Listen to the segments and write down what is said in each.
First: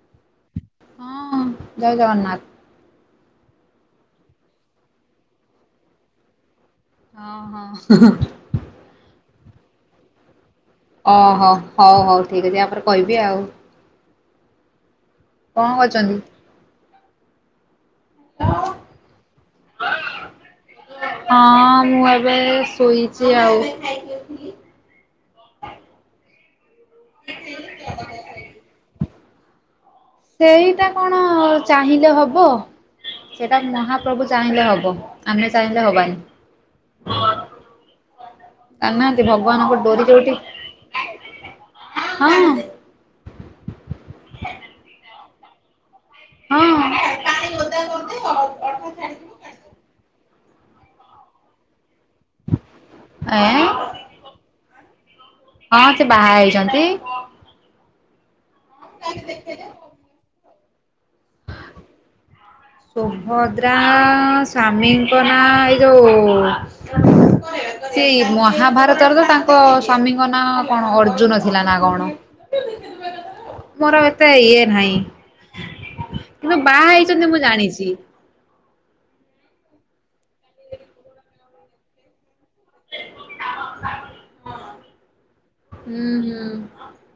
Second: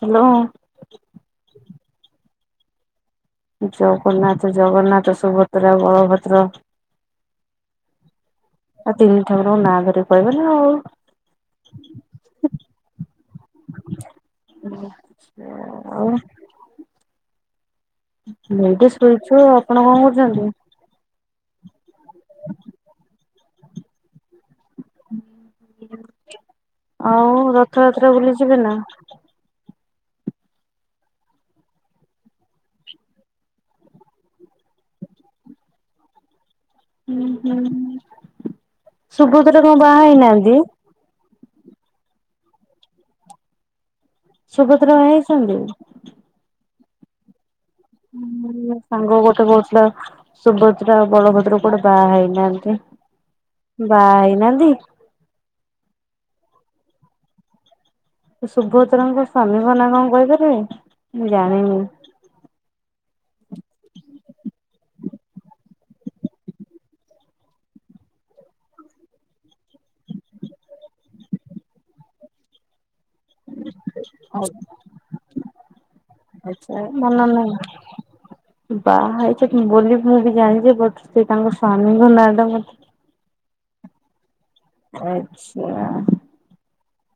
Hello ହଁ ଜୟ ଜଗନ୍ନାଥ ଜଗନ୍ନାଥ ଜଗନ୍ନାଥ ସୁଭଦ୍ରା ବଳଭଦ୍ର ହଁ ହଁ ଆଉ ତିନି ଠାକୁରଙ୍କ ନାଁ ଧରିକି କହିବେ ନା ଆଉ। ଓ ହୋ ହଉ ହଉ ଠିକ୍ ଅଛି ଆ ପରେ କହିବି ଆଉ। କଣ ଆଉ କରୁଛନ୍ତି? [unintelligible] ଶୋଇଚୁ ଆପଣ କଣ କରୁଚନ୍ତି। ହଁ ମୁଁ ଏବେ ଶୋଇଚି ଆଉ। ଆଉ ରଥଯାତ୍ରା ବୁଲି ଯିବେ ନା? ସେଇଟା କଣ ଚାହିଁଲେ ହବ। ସେଟା ମହାପ୍ରଭୁ ଚାହିଁଲେ ହବ ଆମେ ଚାହିଁଲେ ହବାନି। ଆନାହାନ୍ତି ସୁଭଦ୍ରା କଣ ଭଗବାନଙ୍କ ବାହା ଡୋରି ହେଇନାହାନ୍ତି [unintelligible] ହଁ ସୁଭଦ୍ରା ବାହାହେଇଚନ୍ତି? ହଁ ଉଁ ସାଙ୍ଗ ଗୋଟେ କହୁଥୁଲା ସୁଭଦ୍ରା ଆଉ ବଳଭଦ୍ର କୁଆଡେ ବାହା ହେଇନି ନ୍ତି ଏଁ ବା ହେଇନାନ୍ତି। ହଁ ସେ ବାହା ହେଇଚନ୍ତି। ସୁଭଦ୍ରାଙ୍କ ସ୍ୱାମୀଙ୍କ ନା କଣ କହିପାରିମି? ସୁଭଦ୍ରା ସ୍ୱାମୀଙ୍କ ନାଁ ଏ ଯୋଉ ସେଇ ମହାଭାରତର ତ ତାଙ୍କ ସ୍ଵାମୀଙ୍କ ନାଁ କଣ ଅର୍ଜୁନ ଥିଲା ନା କଣ। ମୋର ଏତେ ଇଏ ନାହିଁ। କିନ୍ତୁ ଆଚ୍ଛା ବାହା ମନ ହେଇଚନ୍ତି ମୁଁ ନାହିଁ ଜାଣିଚି। ବାହା ହେଇଛନ୍ତି ବୋଲି ମୁଁ ବି ଜାଣିଚି ବଟ୍ ସେ ତାଙ୍କ ସ୍ୱାମୀଙ୍କ ନାଁ ଟା ମୋ [inaudible] ଆଛା ହୁଁ ହୁଁ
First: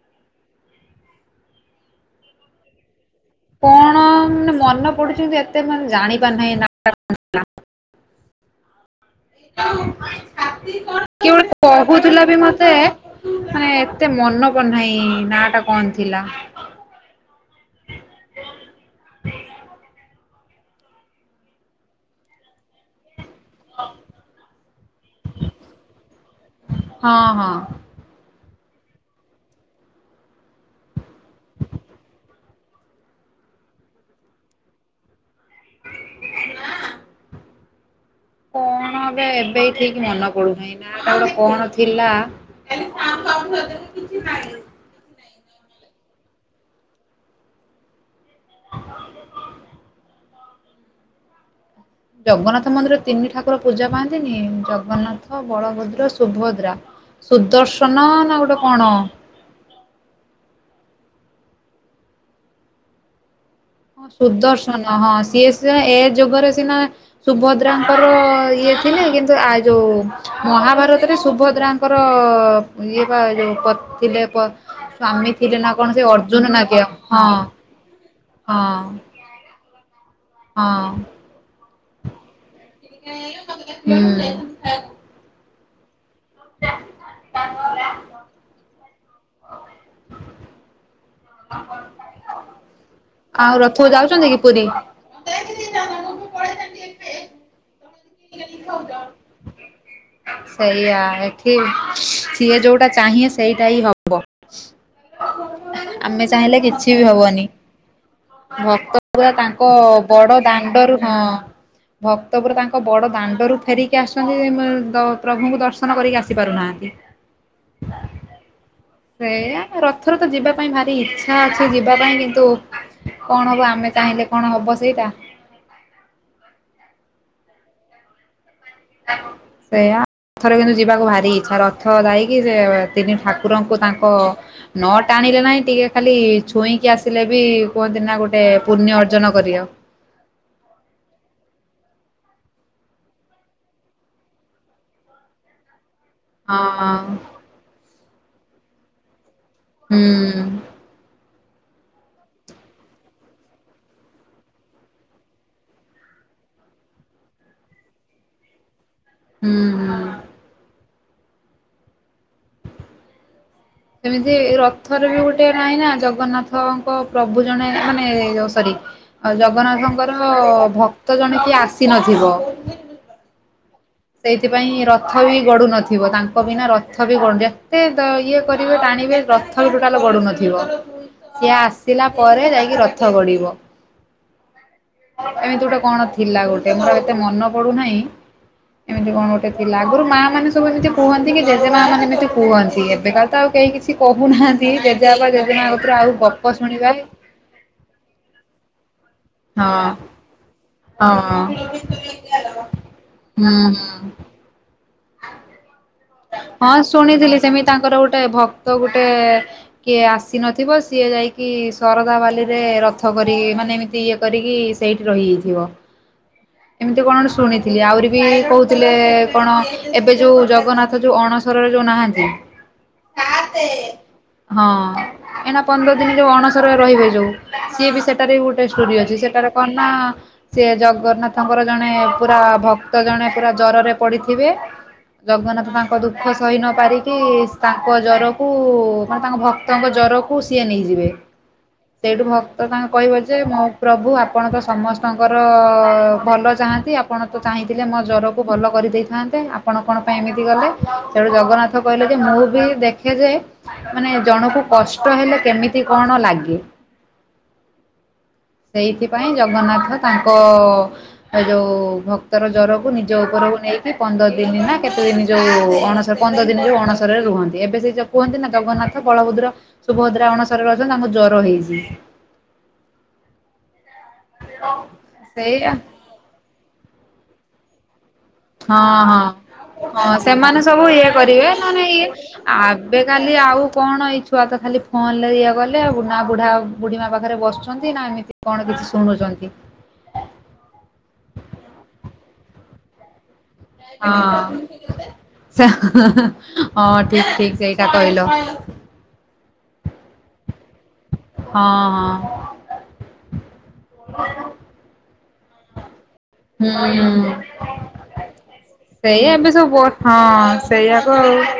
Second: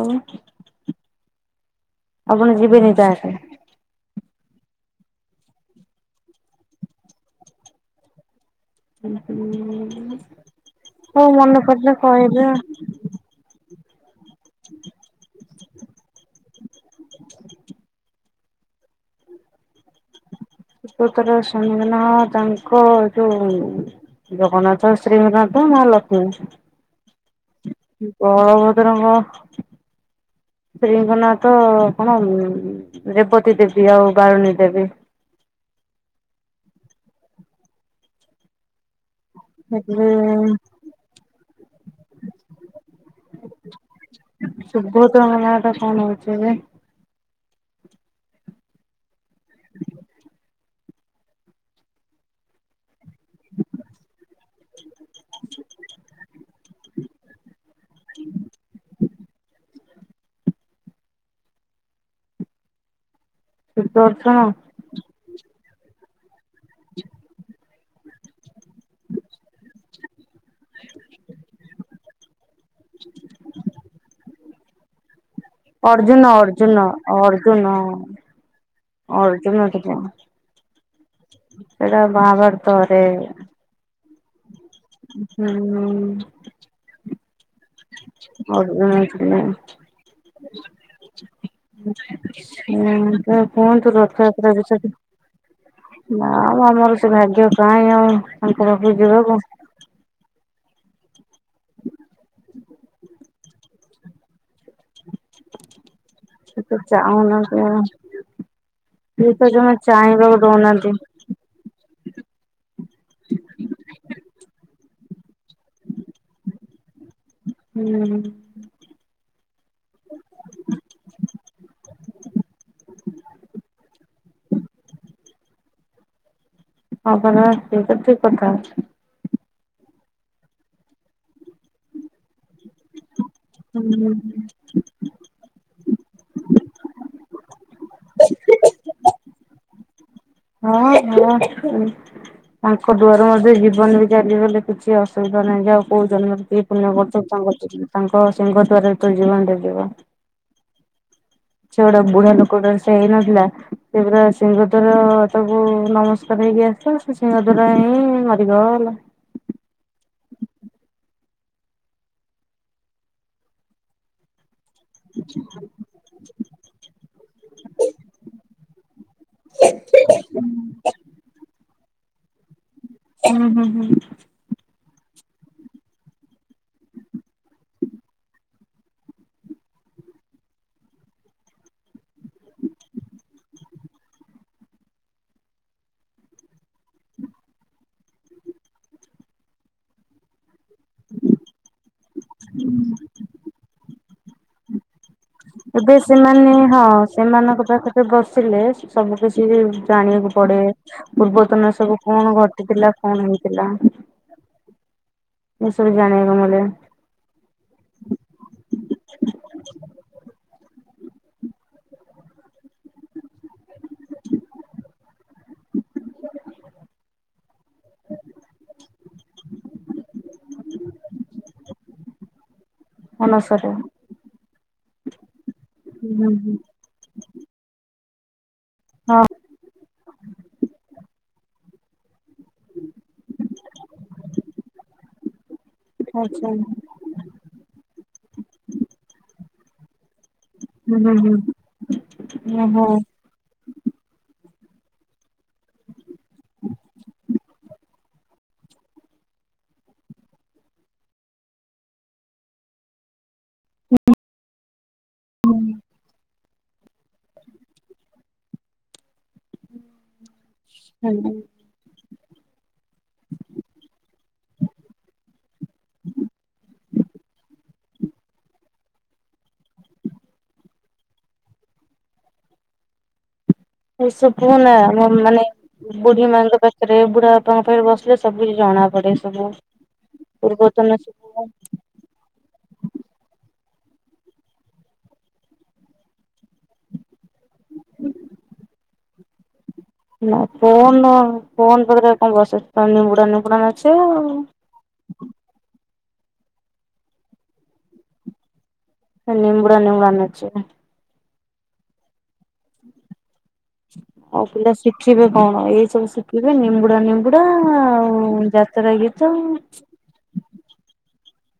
ଆଉ ଆପଣ ଯିବେନି ତାହା କଣ ମାନେ ମନେ ପଡୁଚି ଏତେ ମାନେ ଜାଣି ପାରୁନାହିଁ [unintelligible] ହୁଁ କିଏ ହୋଉ ଗୋଟେ ମନେପଡ଼ିଲେ କହୁଥିଲା ବି କହିବେ ମତେ [unintelligible] ଏତେ ମନ ପଡୁନାହିଁ। ନା ଟା କଣ ଥିଲା। [inaudible] ସୁଭଦ୍ରା ର ସ୍ବାମୀଙ୍କ ନା ତାଙ୍କ ଯୋଉ ଜଗନ୍ନାଥଙ୍କ ସ୍ତ୍ରୀ ଙ୍କ ନା ତ ମା ଲକ୍ଷ୍ମୀ। ହଁ ହଁ ବଳଭଦ୍ରଙ୍କ ସ୍ତ୍ରୀଙ୍କ ନା ତ କଣ ରେବତୀ ଦେବୀ ଆଉ ବାରୁଣୀ ଦେବୀ ମା କଣ! ! ! ଏବେ ହିଁ ଠିକ୍ ହେଲେ ମନେ ପଡୁନି, ନା ଟା ଗୋଟେ କଣ ଥିଲା? ସୁଭଦ୍ରାଙ୍କ ନା ଟା କଣ ଅଛି ଏବେ? [inaudible] [inaudible] ଜଗନ୍ନାଥ ମନ୍ଦିରରେ ତିନି ଠାକୁର ପୂଜା ପାଆନ୍ତିନି ଜଗନ୍ନାଥ ବଳଭଦ୍ର ସୁଭଦ୍ରା ସୁଦର୍ଶନ ନା ଗୋଟେ କଣ? ହଁ ସୁଦର୍ଶନ ହଁ ସିଏ ସ ଏ ଯୁଗରେ ସିନା ସୁଭ ଦ୍ରାଙ୍କର ଇଏ ଥିଲେ କିନ୍ତୁ ଆ ଯୋଉ ମହାଭାରତରେ ସୁଭଦ୍ରାଙ୍କର ଇଏ ପା ଯୋଉ ପ ଥିଲେ ପ ସ୍ଵାମୀ ଥିଲେ ନା କଣ ସେ ଅର୍ଜୁନ ନା କିଏ ହଁ ହଁ ଅର୍ଜୁନ ଥିଲେ ହଁ ସେଇଟା ମହାଭାରତ ରେ ହୁଁ ହୁଁ ହୁଁ [inaudible] ଅର୍ଜୁନ ଥିଲେ। ହୁଁ ଆଉ ରଥକୁ କୁହନ୍ତୁ ଯାଉଛନ୍ତି କି ରଥଯାତ୍ରା ପୁରୀ? ବିଷୟରେ। ନା ମ ଆମର ସେ ଭାଗ୍ୟ କାଇଁ ଆଉ ତାଙ୍କପାଖକୁ ଯିବାକୁ। ସେଇଆ ଏଠି ସିଏ ଯୋଉଟା ଚାହିଁବେ ସେଇଟା ହିଁ ହବ। ଆମେ ସେ ଚାହିଁଲେ ତ କିଛି ବି ହବନି। ଚାହୁଁନାହାନ୍ତି ଭକ ପୁରା ସିଏ ତ ତାଙ୍କ ଜମା ଚାହିଁବାକୁ ବଡ ଦଉନାହାନ୍ତି ଦାଣ୍ଡରୁ ହଁ ଭକ୍ତ ପୁରା ତାଙ୍କ ବଡଦାଣ୍ଡରୁ ଫେରିକି ଆସନ୍ତି ମେ ଦ ପ୍ରଭୁଙ୍କୁ ଦର୍ଶନ କରିକି ଆସିପାରୁନାହାନ୍ତି। ହୁଁ ସେଇଆ ରଥରେ ତ ଯିବା ପାଇଁ ଭାରି ଇଚ୍ଛା ଅଛି ଯିବା ପାଇଁ କିନ୍ତୁ କଣ ହବ ଆମେ ଚାହିଁଲେ କଣ ହବ ସେଇଟା? ହଁ ପରା ସେଇଟା ଠିକ୍ କଥା। ସେଇଆ ଥରେ କିନ୍ତୁ ଯିବାକୁ ଭାରି ଇଚ୍ଛା ରଥ ଯାଇକି ସେ ତିନି ଠାକୁ ରଙ୍କୁ ତାଙ୍କ ନ ଟାଣିଲେ ନାହିଁ ଟିକେ ଖାଲି ଛୁଇଁକି ଆସିଲେ ବି କୁହନ୍ତି ନା ଗୋଟେ ପୁଣ୍ୟ ଅର୍ଜନ କରିବ। ହଁ ହଁ। ତାଙ୍କ ଦୁଆାର ମଧ୍ୟ ଜୀବନ ବି ଚାଲିଗଲେ କିଛି ଅସୁବିଧା ନାହିଁ ଯାଉ। କୋଉ ଜନ୍ମରେ ଏତେ ହଁ ପୁଣ୍ୟ କରିଥିଲ ହୁଁ କରୁ ତା ତାଙ୍କ ସିଂହ ଦ୍ୱାରରେ ତ ଜୀବନରେ। ହୁଁ। ସେ ଗୋଟେ ବୁଢା ଲୋକ ଟେ ସେ ହେଇନଥିଲା ସେ ପରା ସିଂହଦର ତାକୁ ନମସ୍କାର ହେଇକି ଆସିଥିଲା। ସିଂହଦ୍ୱାରା ହିଁ ମରିଗଲା। ହୁଁ ହୁଁ। ସେମିତି ରଥରେ ବି ଗୋଟେ ନାହିଁ ନା ଜଗନ୍ନାଥ। ଙ୍କ ପ୍ରଭୁ ଜଣେ ମାନେ ସରି ଆଉ ଜଗନ୍ନାଥଙ୍କର ଭକ୍ତ ଜଣେ କିଏ ଆସିନଥିବ। ହୁଁ ହୁଁ ହୁଁ। ସେଇଥିପାଇଁ ରଥ ବି ଗଡ଼ୁନଥିବ ତାଙ୍କ ବିନା ରଥ ବି ଗଡ଼ୁ ଯେତେ ଇଏ କରିବେ ଟାଣିବେ ରଥ ବି ଟୋଟଲୀ ଗଡୁନଥିବ। ସିଏ ଆସିଲା ପରେ ଯାଇକି ରଥ ଗଢିବ। ଏମିତି ଗୋଟେ କଣ ଥିଲା ଗୋଟେ ମୋର ଏତେ ମନ ପଡୁନାହିଁ। ଏମିତି କଣ ଗୋଟେ ଥିଲା ଆଗରୁ ମା ମାନେ। ସବୁ ଏମିତି କୁହନ୍ତି କି ଜେଜେ ମା ମା ଏମିତି କୁହନ୍ତି ଏବେକାରତ ଆଉ କେହି କିଛି କହୁନାହାନ୍ତି ଜେଜେବାପା ଆଉ ଜେଜେମା ଏବେ କତୁରୁ ଆଉ ସେମାନେ ଗପ ହଁ ଶୁଣିବା ସେମାନଙ୍କ ପାଖରେ ବସିଲେ ସବୁ କିଛି ହଁ ଜାଣିବାକୁ ପଡ଼େ। ହଁ ପୂର୍ବତନ ସବୁ କଣ ଘଟିଥିଲା କଣ ହୁଁ ହେଇଥିଲା। ହୁଁ। ଏ ସବୁ ଜାଣିବାକୁ ମିଳେ। ହଁ ଶୁଣିଥିଲି ସେମିତି ତାଙ୍କର ଗୋଟେ ଭକ୍ତ ଗୋଟେ କିଏ ଆସିନଥିବ ସିଏ ଯାଇକି ଶରଦା ବାଲିରେ ରଥ କରିକି ମାନେ ଏମିତି ଇଏ କରିକି ସେଇଠି ରହିଯାଇଥିବ। ହୁଁ। ଏମିତି କଣ ଗୋଟେ ଶୁଣିଥିଲି ଆହୁରି ବି କହୁଥିଲେ କଣ ଏବେ ଯୋଉ ଜଗନ୍ନାଥ ଯୋଉ ଅଣସରଘରେ ଯୋଉ ନାହାନ୍ତି ଅନସରେ [unintelligible] ହଁ। ପନ୍ଦର ଦିନ ଯୋଉ ଅଣସରରେ ରହିବେ ଯୋଉ ସିଏ ବି ସେଟାରେ ବି ଗୋଟେ ଷ୍ଟୋରୀ ଅଛି ହଁ ସେଟାର କଣ ନା ସେ ଜଗନ୍ନାଥଙ୍କର ଜଣେ ପୁରା ଭକ୍ତ ଜଣେ ପୁରା ଜରରେ ପଡିଥିବେ ଜଗନ୍ନାଥ ତାଙ୍କ ଦୁଃଖ ଆଚ୍ଛା। ସହି ନ ପାରିକି ତାଙ୍କ ଜ୍ୱରକୁ ମାନେ ତାଙ୍କ ଭକ୍ତଙ୍କ ଜର କୁ ସିଏ ହୁଁ ନେଇଯିବେ ହୁଁ ହୁଁ। ସେଇଠୁ ଭକ୍ତ ଓହୋ ତାଙ୍କ କହିବ। ଯେ ମୋ ପ୍ରଭୁ ଆପଣ ତ ସମସ୍ତଙ୍କର ଭଲ ଚାହାନ୍ତି ଆପଣ ତ ଚାହିଁଥିଲେ ମୋ ଜ୍ୱରକୁ ଭଲ କରିଦେଇଥାନ୍ତେ ଆପଣ କଣ ପାଇଁ ଏମିତି ଗଲେ। ସେଠୁ ଜଗନ୍ନାଥ କହିଲେ ଯେ ମୁଁ ବି ଦେଖେ ଯେ ମାନେ ଜଣକୁ କଷ୍ଟ ହେଲେ କେମିତି କଣ ଲାଗେ। ସେଇଥିପାଇଁ ଜଗନ୍ନାଥ ତାଙ୍କ ଯୋଉ ଭକ୍ ଭକ୍ତ ର ଜ୍ଵରକୁ ନିଜ ଉପରକୁ ନେଇକି ପନ୍ଦର ଦିନ ନା କେତେ ଦିନ ଯୋଉ ଉ ଅଣସର ପନ୍ଦର ଦିନରୁ ଅଣସରରେ ରୁହନ୍ତି ଏବେ ସେଇ ଯଉ କୁହନ୍ତି ନା ଜଗନ୍ନାଥ ବଳଭଦ୍ର ସୁଭଦ୍ରା ଅଣସରରେ ଅଛନ୍ତି ତାଙ୍କୁ ଜ୍ୱର ହେଇଛି। ଏସବୁ ନା ଆମ ମାନେ ସେଇଆ ବୁଢୀ ମାଙ୍କ ପାଖରେ ବୁଢା ବାପାଙ୍କ ପାଖରେ ବସିଲେ ସବୁ ଜି ହଁ ହଁ ହଁ ସେମାନେ ସବୁ ଇଏ କରିବେ ନ ନ ଇଏ ଆବେ କାଲି ଆଉ କଣ ଏଇ ଛୁଆ ତ ଖାଲି ଫୋନ ରେ ଇଏ ଗଲେ [unintelligible] ବୁଢା ଆ ବୁଢୀ ମା ପାଖରେ ବସୁଛନ୍ତି ନା ଏମିତି କଣ କିଛି ଶୁଣୁଛନ୍ତି। ନା ଫୋନ ଫୋନ୍ ପାରେ କଣ ବସି [unintelligible] ଆଉ। ହଁ ସେ ହଁ ଠିକ ଠିକ୍ ସେଇଟା କହିିଲ। ନିମ୍ବୁଡା ନିମୁଡ଼ା ନାଚିବେ। ହଁ ହଁ। ଆଉ ପିଲା ଶିଖିବେ କଣ ଏଇ ସବୁ ଶିଖିବେ ହଁ ନିମ୍ବୁଡା ହୁଁ ନିମ୍ବୁଡା ଆଉ ଜା ସେରା ସେଇଆ ଗୀତ ଏବେ ସବୁ ହଁ ସେଇଆକୁ ଆଉ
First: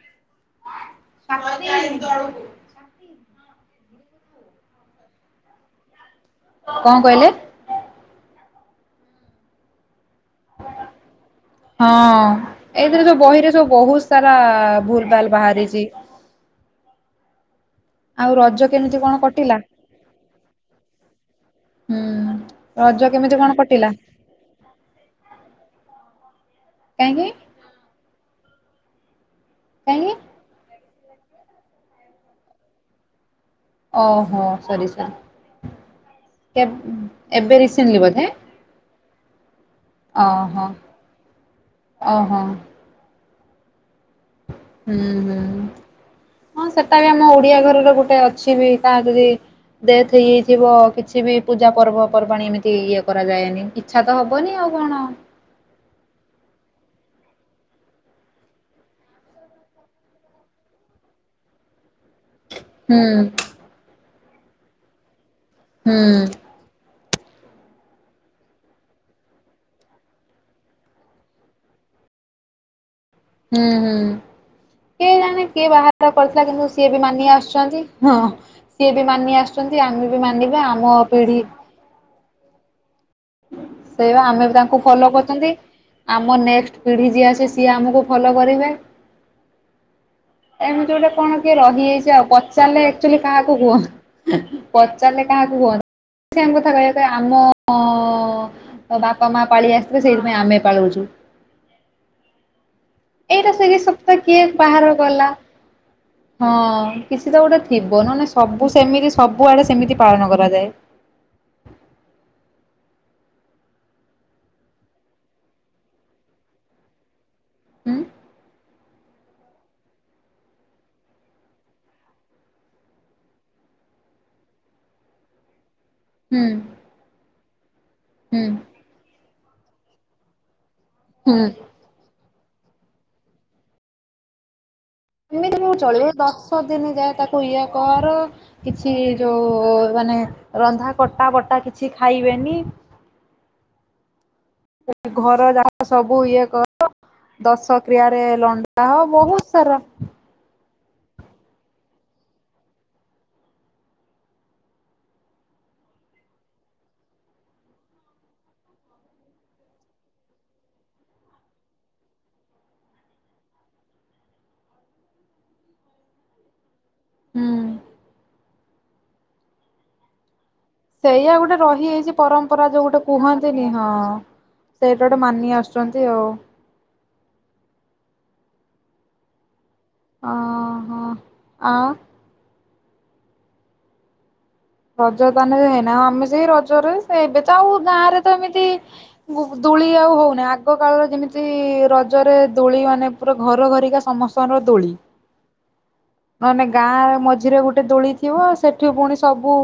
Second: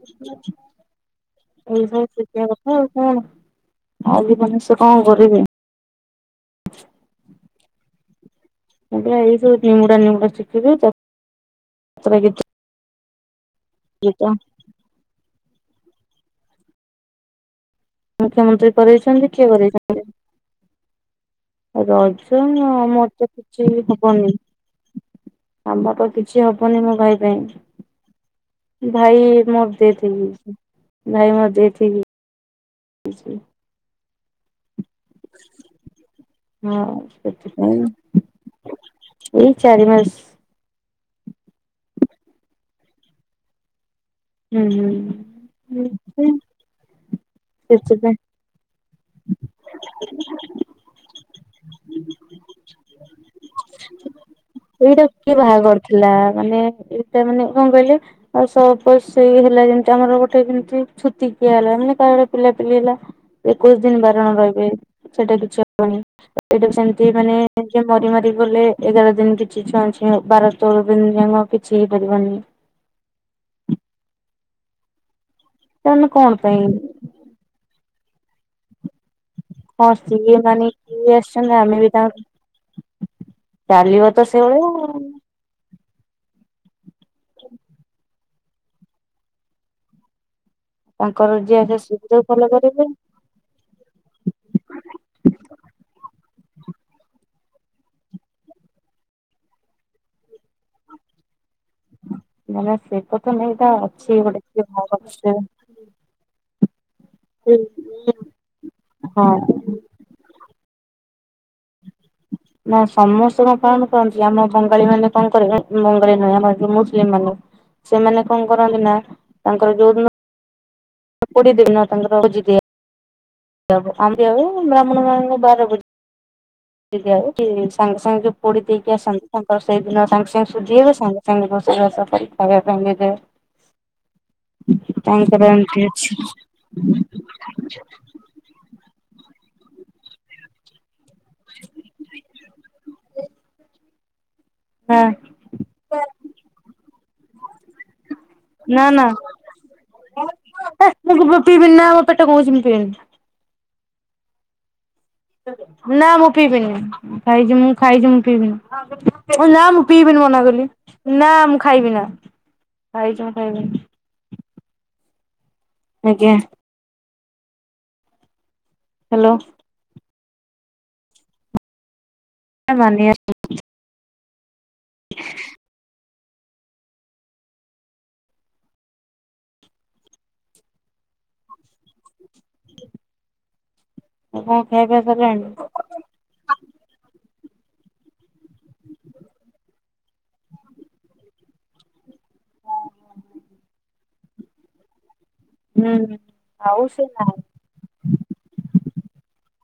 [unintelligible] ହୁଁ ହୁଁ ଆଲି ମାନ ସେ କଣ କରିବେ? କଣ କହିଲେ? ମୁଁ [unintelligible] ଏଇ ସବୁ ନିମୁଡା ନିମୁଡା ଶିଖିବେତ ହଁ ଏଇଥିରେ ସବୁ ବହିରେ ସବୁ ବହୁତ ଗୀତ ସାରା ଭୁଲ ଭାଲ ବାହାରିଛି। ଆଉ ରଜ ମୁଖ୍ୟମନ୍ତ୍ରୀ କେମିତି କଣ କରଛନ୍ତି କିଏ କଟିଲା କରେଇଛନ୍ତି। ହୁଁ ରଜମର ରଜ ତ କେମିତି କଣ କିଛି କଟିଲା? ହବନି। ଆମର କିଛି ହବନି ମୋ ଭାଇ କାହିଁକି ପାଇଁ ଭାଇ ମୁଁ କାହିଁକି ଦେଇଦେବି ନାଇଁ ମୁଁ ଦେଇଥିବି। ଓହୋ ସରି ସରି କେ ହଁ ଏବେ ସେଥିପାଇଁ ରିସେଣ୍ଟଲି ବଧେ ଏଇ ଚାରି ମାସ ଅହଂ ଓହୋ। ହୁଁ ହୁଁ ସେଥିପାଇଁ ହଁ ସେଟା ବି ଆମ ଓଡିଆ ଘରର ଗୋଟେ ଅଛି ବି [unintelligible] ଡେଥ୍ ହେଇଯାଇଥିବ କିଛି ବି ପୂଜା ପର୍ବପର୍ବାଣି ଏମିତି ଇଏ କରାଯାଏନି। କି ଇଚ୍ଛା ତ ହବନି ଆଉ କଣ। ଏଇଟା କିଏ ବାହାର ଥିଲା ମାନେ ଏଇଟା ମାନେ କଣ କହିଲେ ଆଉ ସବୁ ପଇସ୍ ହେଇ-ହେଲା ଯେମତି ଆମର ଗୋଟେ ଯେମିତି ଛୁତି କିିଆ ହେଲା ମାନେ କାହାର ପିଲାପିଲି ହେଲା। ହୁଁ କଉ ଦିନ ବାରଣ ରହିବେ ସେଟା କିଛି ହବନି। ହୁଁ ଏଇଟା ସେମତି ମାନେ କିଏ ମରି ମାରି ଗଲେ ଏଗାର ଦିନ କିଛି ଛୁଆଁ ଛୁଇଁ ହ ବାର ତେରଦିନ ଜମା କିଛି ହେଇ ପରିବନି। ହୁଁ ହୁଁ କିଏ ଜାଣେ କିଏ ସେମାନେ ବାହାର କଣ କରିଥିଲା ପାଇଁ କିନ୍ତୁ ସିଏ ବି ମାନି ଆସ୍ ଛନ୍ତି ହଁ ସିଏ ବି ମାନି ଆସୁଛନ୍ତି ହଁ ଆମେ ବି ସିଏ ମାନେ ମାନିବା ଆମ କିଏ ପିଢି ଆସିଛନ୍ତି ଆମେ ବି ପାର୍ଟ୍। ସେଇ ବା ଆମେ ବି ସେଇଭଳିଆ ତାଙ୍କୁ ଆଉ। ଫଲୋ କରୁଛନ୍ତି। ଆମ ନେକ୍ଟ୍ ପିଢ଼ି ଯିଏ ଆସିବେ ସିଏ ଆମକୁ ଫଲୋ କରିବେ। ଏମିତି ଗୋଟେ ତାଙ୍କର କଣ କିଏ ଯିଏ ଆଗେ ରହିଯାଇଛି ସୁବିଧାକୁ ଆଉ ଫଲୋ ପଚାରିଲେ କରିବେ ଏକ୍ଟୁଅଲୀ କାହାକୁ କୁହ ପଚାରିଲେ କାହାକୁ କୁହ ସେମ୍ କଥା କହିବା ପାଇଁ ଆମ ଅ ଅ ମୁଁ ବାପା ମା ପାଳି ଆସିିଥିଲେ ସେଇଥିପାଇଁ ଆମେ ପାଳୁଅଛୁ। ନା ସେ ତ ତ ଏଇଟା ସେ ନେଇଟା ସପ୍ତାହ ଅଛି କିଏ ଗୋଟେ ବାହାର କଲା। [unintelligible] ହଁ କିଛି ତ ଗୋଟେ ଥିବ ନହେ଼ନେ ସବୁ ସେମିତି ହଁ ସବୁଆଡେ ସେମିତି ପାଳନ କରାଯାଏ। ନା ସମସ୍ତ କଣ ପାଳନ କରନ୍ତି ଆମ ବଙ୍ଗାଳୀ ମାନେ କଣ କରିବେ ବଙ୍ଗାଳୀ ନୁହେଁ ଆମ ମୁସଲିମ ମାନେ। ହୁଁ ସେମାନେ କଣ କରନ୍ତି ନା ତାଙ୍କର ଯୋଉଦିନ କୋଡିଏ ଦିନରେ ତାଙ୍କର ଭୋଜି ଦିଆ [unintelligible] ହୁଁ। ଭୋଜି ଦିଆ ହବ କି ସାଙ୍ଗ୍ ସାଙ୍ଗ୍ ଜଉ ହୁଁ ପୋଡ଼ି ଦେଇକି ଆସନ୍ତି ତାଙ୍କର ସେଇଦିନ ସାଙ୍ଗେ ସାଙ୍ଗେ ଶୁଦ୍ଧି ହେବେ ସାଙ୍ଗେ ହୁଁ। ସାଙ୍ଗେ ରୋସେଇବାସ କରି ସଙ୍ଗେ ସଙ୍ଗେ ଦେ ଏମିତି କଣ ଚଳିବ ଦଶ ଦିନ ଯାଏ ତାକୁ ଇଏ କର। କିଛି ଯୋଉ ମାନେ ରନ୍ଧା କଟା ବଟା କିଛି ଖାଇବେନି। ନା ଘର ଯାହା ସବୁ ଇଏ କର। ଦଶ କ୍ରିୟାରେ ଲଣ୍ଡା ହ ବହୁତ ସାରା। ହେ ମୁଁ ଗୋଲକୁଜ ପିଇବିନି ନା ମୋ ପେଟ କହୁଛିି ମୁଁ ପିଏନି। ନାଁ ମୁଁ ପିଇ ପାରିବିନି। ଖାଇଛି ମୁଁ ଖାଇଛି ମୁଁ ପିଇବିନି ନା ମୁଁ ପିଇବିନି ମନା କଲି। ନା ମୁଁ ଖାଇବି ନା ଖାଇଛି ମୁଁ ଖାଇବିନି। ଆଜ୍ଞା। ହୁଁ। ହ୍ୟାଲୋ। ସେଇଆ ଗୋଟେ ରହିଯାଇଛି ପରମ୍ପରା ଯୋଉ ଗୋଟେ ମାନିଆ କୁହନ୍ତିନି ହଁ ସେଇଟା ଗୋଟେ ମାନି ଆସୁଛୁ। କରନ୍ତି ଆଉ। ହଁ ହଁ ଆ। କଣ ଖାଇବା ରଜ ସରିଲାଣି ତାହେନେ ଯାଇ ନା ଆମେ ସେଇ ରଜରେ ସେ ଏବେ ତ ଆଉ ଗାଁ ରେ ତ ଏମିତି ଗୋ ଦୋଳି ଆଉ ହଉନି ଆଗ କାଳର ଯେମିତି ର ଜରେ ଦୋଳି ମାନେ ପୁରା ଘର ଘରିକା ସମସ୍ତଙ୍କର ଦୋଳି। ହୁଁ ନନେ ଆଉ ସେ ଗାଁ ନାହିଁ ମଝିରେ ଗୋଟେ ଦୋଳି ଥିବ ସେଠି ପୁଣି ସବୁ।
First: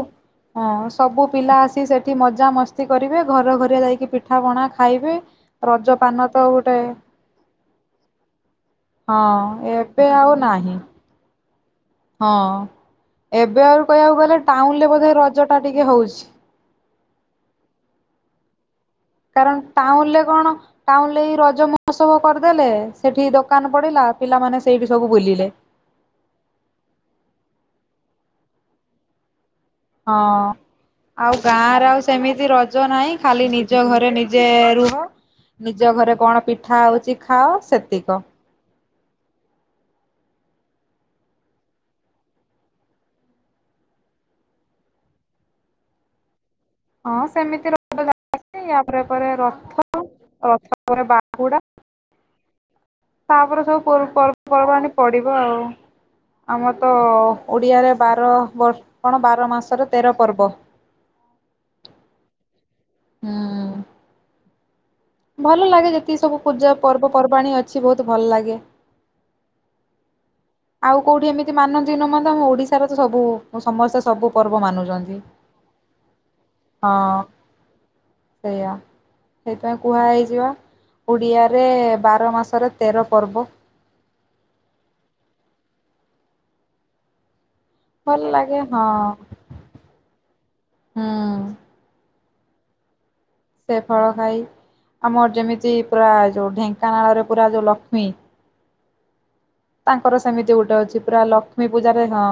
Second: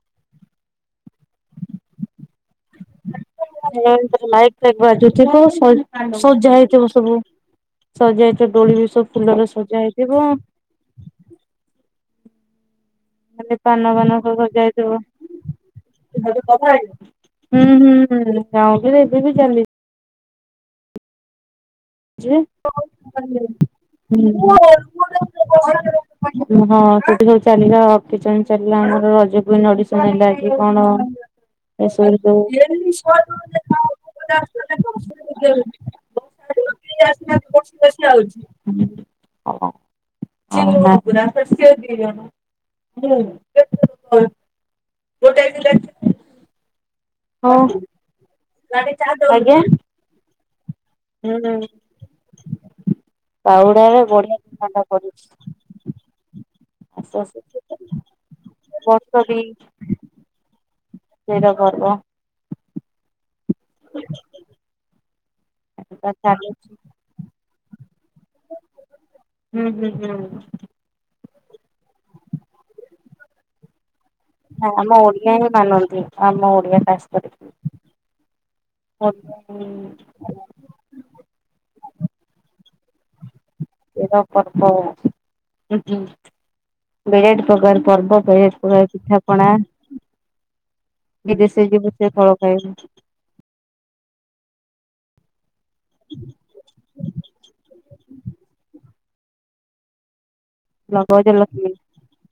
ହଁ ସବୁ ପିଲା ଆସି ସେଠି ମଜାମସ୍ତି କରିବେ ଘର ଘରିଆ ଯାଇକି ଲାଇଟ୍ ପିଠାପଣା ଫାଇଟ୍ ଖାଇବେ ବାଜୁଥିବ ର ଜ ପାନ ତ ଆଉ ସଜା ଗୋଟେ ହେଇଥିବ ସବୁ ସଜା ହେଇଥିବ ଦୋଳି ବି ସବୁ ହଁ ଫୁଲରେ ସଜା ଏବେ ହେଇଥିବ ଆଉ ନାହିଁ। ହଁ ମାନେ ଏବେ ଆଉ ପାନ କହିବାକୁ ଫାନ ସବୁ ଗଲେ ଟାଉନ୍ ରେ ବୋଧେ ରଜଟା ଟିକେ ହଉଚି। କବାଡି ହୁଁ ହୁଁ ହୁଁ ଗାଁଓଲି ରେ କାରଣ ଟାଉନ୍ ରେ କଣ ଟାଉନ୍ ରେ ଏଇ ରଜମ ସବୁ କରିଦେଲେ ସେଠି ଚାଲିଛି। ଦୋକାନ ପଡିଲା ହୁଁ ପିଲାମାନେ ସେଇଠି ସବୁ ବୁଲିଲେ। ହଁ ସେଠି ସବୁଚାଲିଲା ଅକେଜନ ଚାଲିଲା ଆମର ରଜକୁଇନ୍ ଅଡିସନ। ହଁ ହେଲା କି କଣ ଆଉ ଗାଁରେ ଆଉ ଏସବୁ ସବୁ ସେମିତି ରଜ ନାହିଁ ଖାଲି ନିଜ ଘରେ ନିଜେ ରୁହ। ନିଜ ଘରେ କଣ ପିଠା ହଉଛି ଖାଅ [unintelligible] ସେତିକ ଆଉଛି ହୁଁ। [unintelligible] [unintelligible] ହଁ ସେମିତି [unintelligible] ଆ ପରେ ହଁ ପରେ ଆଜ୍ଞା ରଥ, ରଥ ପରେ ବାହୁଡା। ତାପରେ ସବୁ ପାଉଡାରେ ବଢିଆ ଥଣ୍ଡା ପର୍ବପର୍ବାଣୀ ପଡିଛି ପଡିବ ଆଉ। ଆମର ତ ଆସ ବର୍ଷ ଓଡ଼ିଆରେ ବାର ବର୍ଷ, କଣ ବାର ମାସରେ ତେର ପର୍ବ। ତେର ପର୍ବ। ହୁଁ। ଭଲ ଲାଗେ ଯେତିକି ସବୁ ଚାଲିଛି ପୂଜା ପର୍ବପର୍ବାଣି ଅଛି, ବହୁତ୍ ଭଲ ଲାଗେ। ହୁଁ- ହୁଁ- ହୁଁ। ଆଉ କୋଉଠି ଏମିତି ମାନନ୍ତି ନ ମାନନ୍ତୁ, ଆମ ଓଡିଶାର ତ ସବୁ ସମସ୍ତେ ସବୁ ପର୍ବ ହଁ ଆମ ମାନୁଛନ୍ତି। ଓଡିଆ ହିଁ ମାନନ୍ତି, ଆମ ଓଡ଼ିଆ ଖାସ୍ ହଁ କରିକି। ସେଇଆ, ସେଇଥିପାଇଁ କୁହା ହେଇଚି ବା ଓଡ଼ିଆରେ ବାର ମାସରେ ତେର ପର୍ବ। ତେର ପ୍ରକାର ଅଛି, ବହୁତ୍ ପ୍ରକାର ପର୍ବ ଭଲ ଲାଗେ ହଁ। [unintelligible] ପିଠା ପଣା, ହୁଁ ଯେ ଦେଶେ ଯିବ ସେ ଫଳ ଖାଇବ। ସେ ଫଳ ଖାଇ ଆମର ଯେମିତି, ପୁରା ଯୋଉ ଢେଙ୍କାନାଳରେ ପୁରା ଯୋଉ ଲକ୍ଷ୍ମୀ ତାଙ୍କର ସେମିତି ଗୋଟେ ଅଛି, ପୁରା ଲକ୍ଷ୍ମୀ ଗଜଲକ୍ଷ୍ମୀ ପୂଜାରେ ହଁ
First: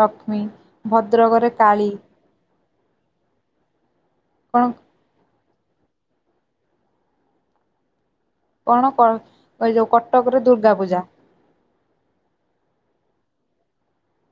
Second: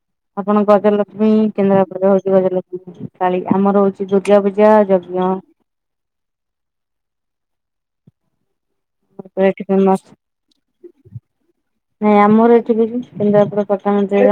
ଲକ୍ଷ୍ମୀ ଆପଣ ଗଜଲକ୍ଷ୍ମୀ, ଭଦ୍ରକରେ କାଳୀ କେନ୍ଦ୍ରାପଡ଼ାରେ ହଉଛି ଗଜଲକ୍ଷ୍ମୀ। କାଳୀ ଆମର ହଉଛି କଣ ଦୁର୍ଗାପୂଜା, ଯଜ୍ଞ କଣ କର, ଏଠି ଏ ଯୋଉ ଫେମସ କଟକରେ ଦୁର୍ଗା ପୂଜା। ନାଇଁ ଆମର ଏଠି ବି, କେନ୍ଦ୍ରାପଡା ପଟାମୁଣ୍ଡେଇ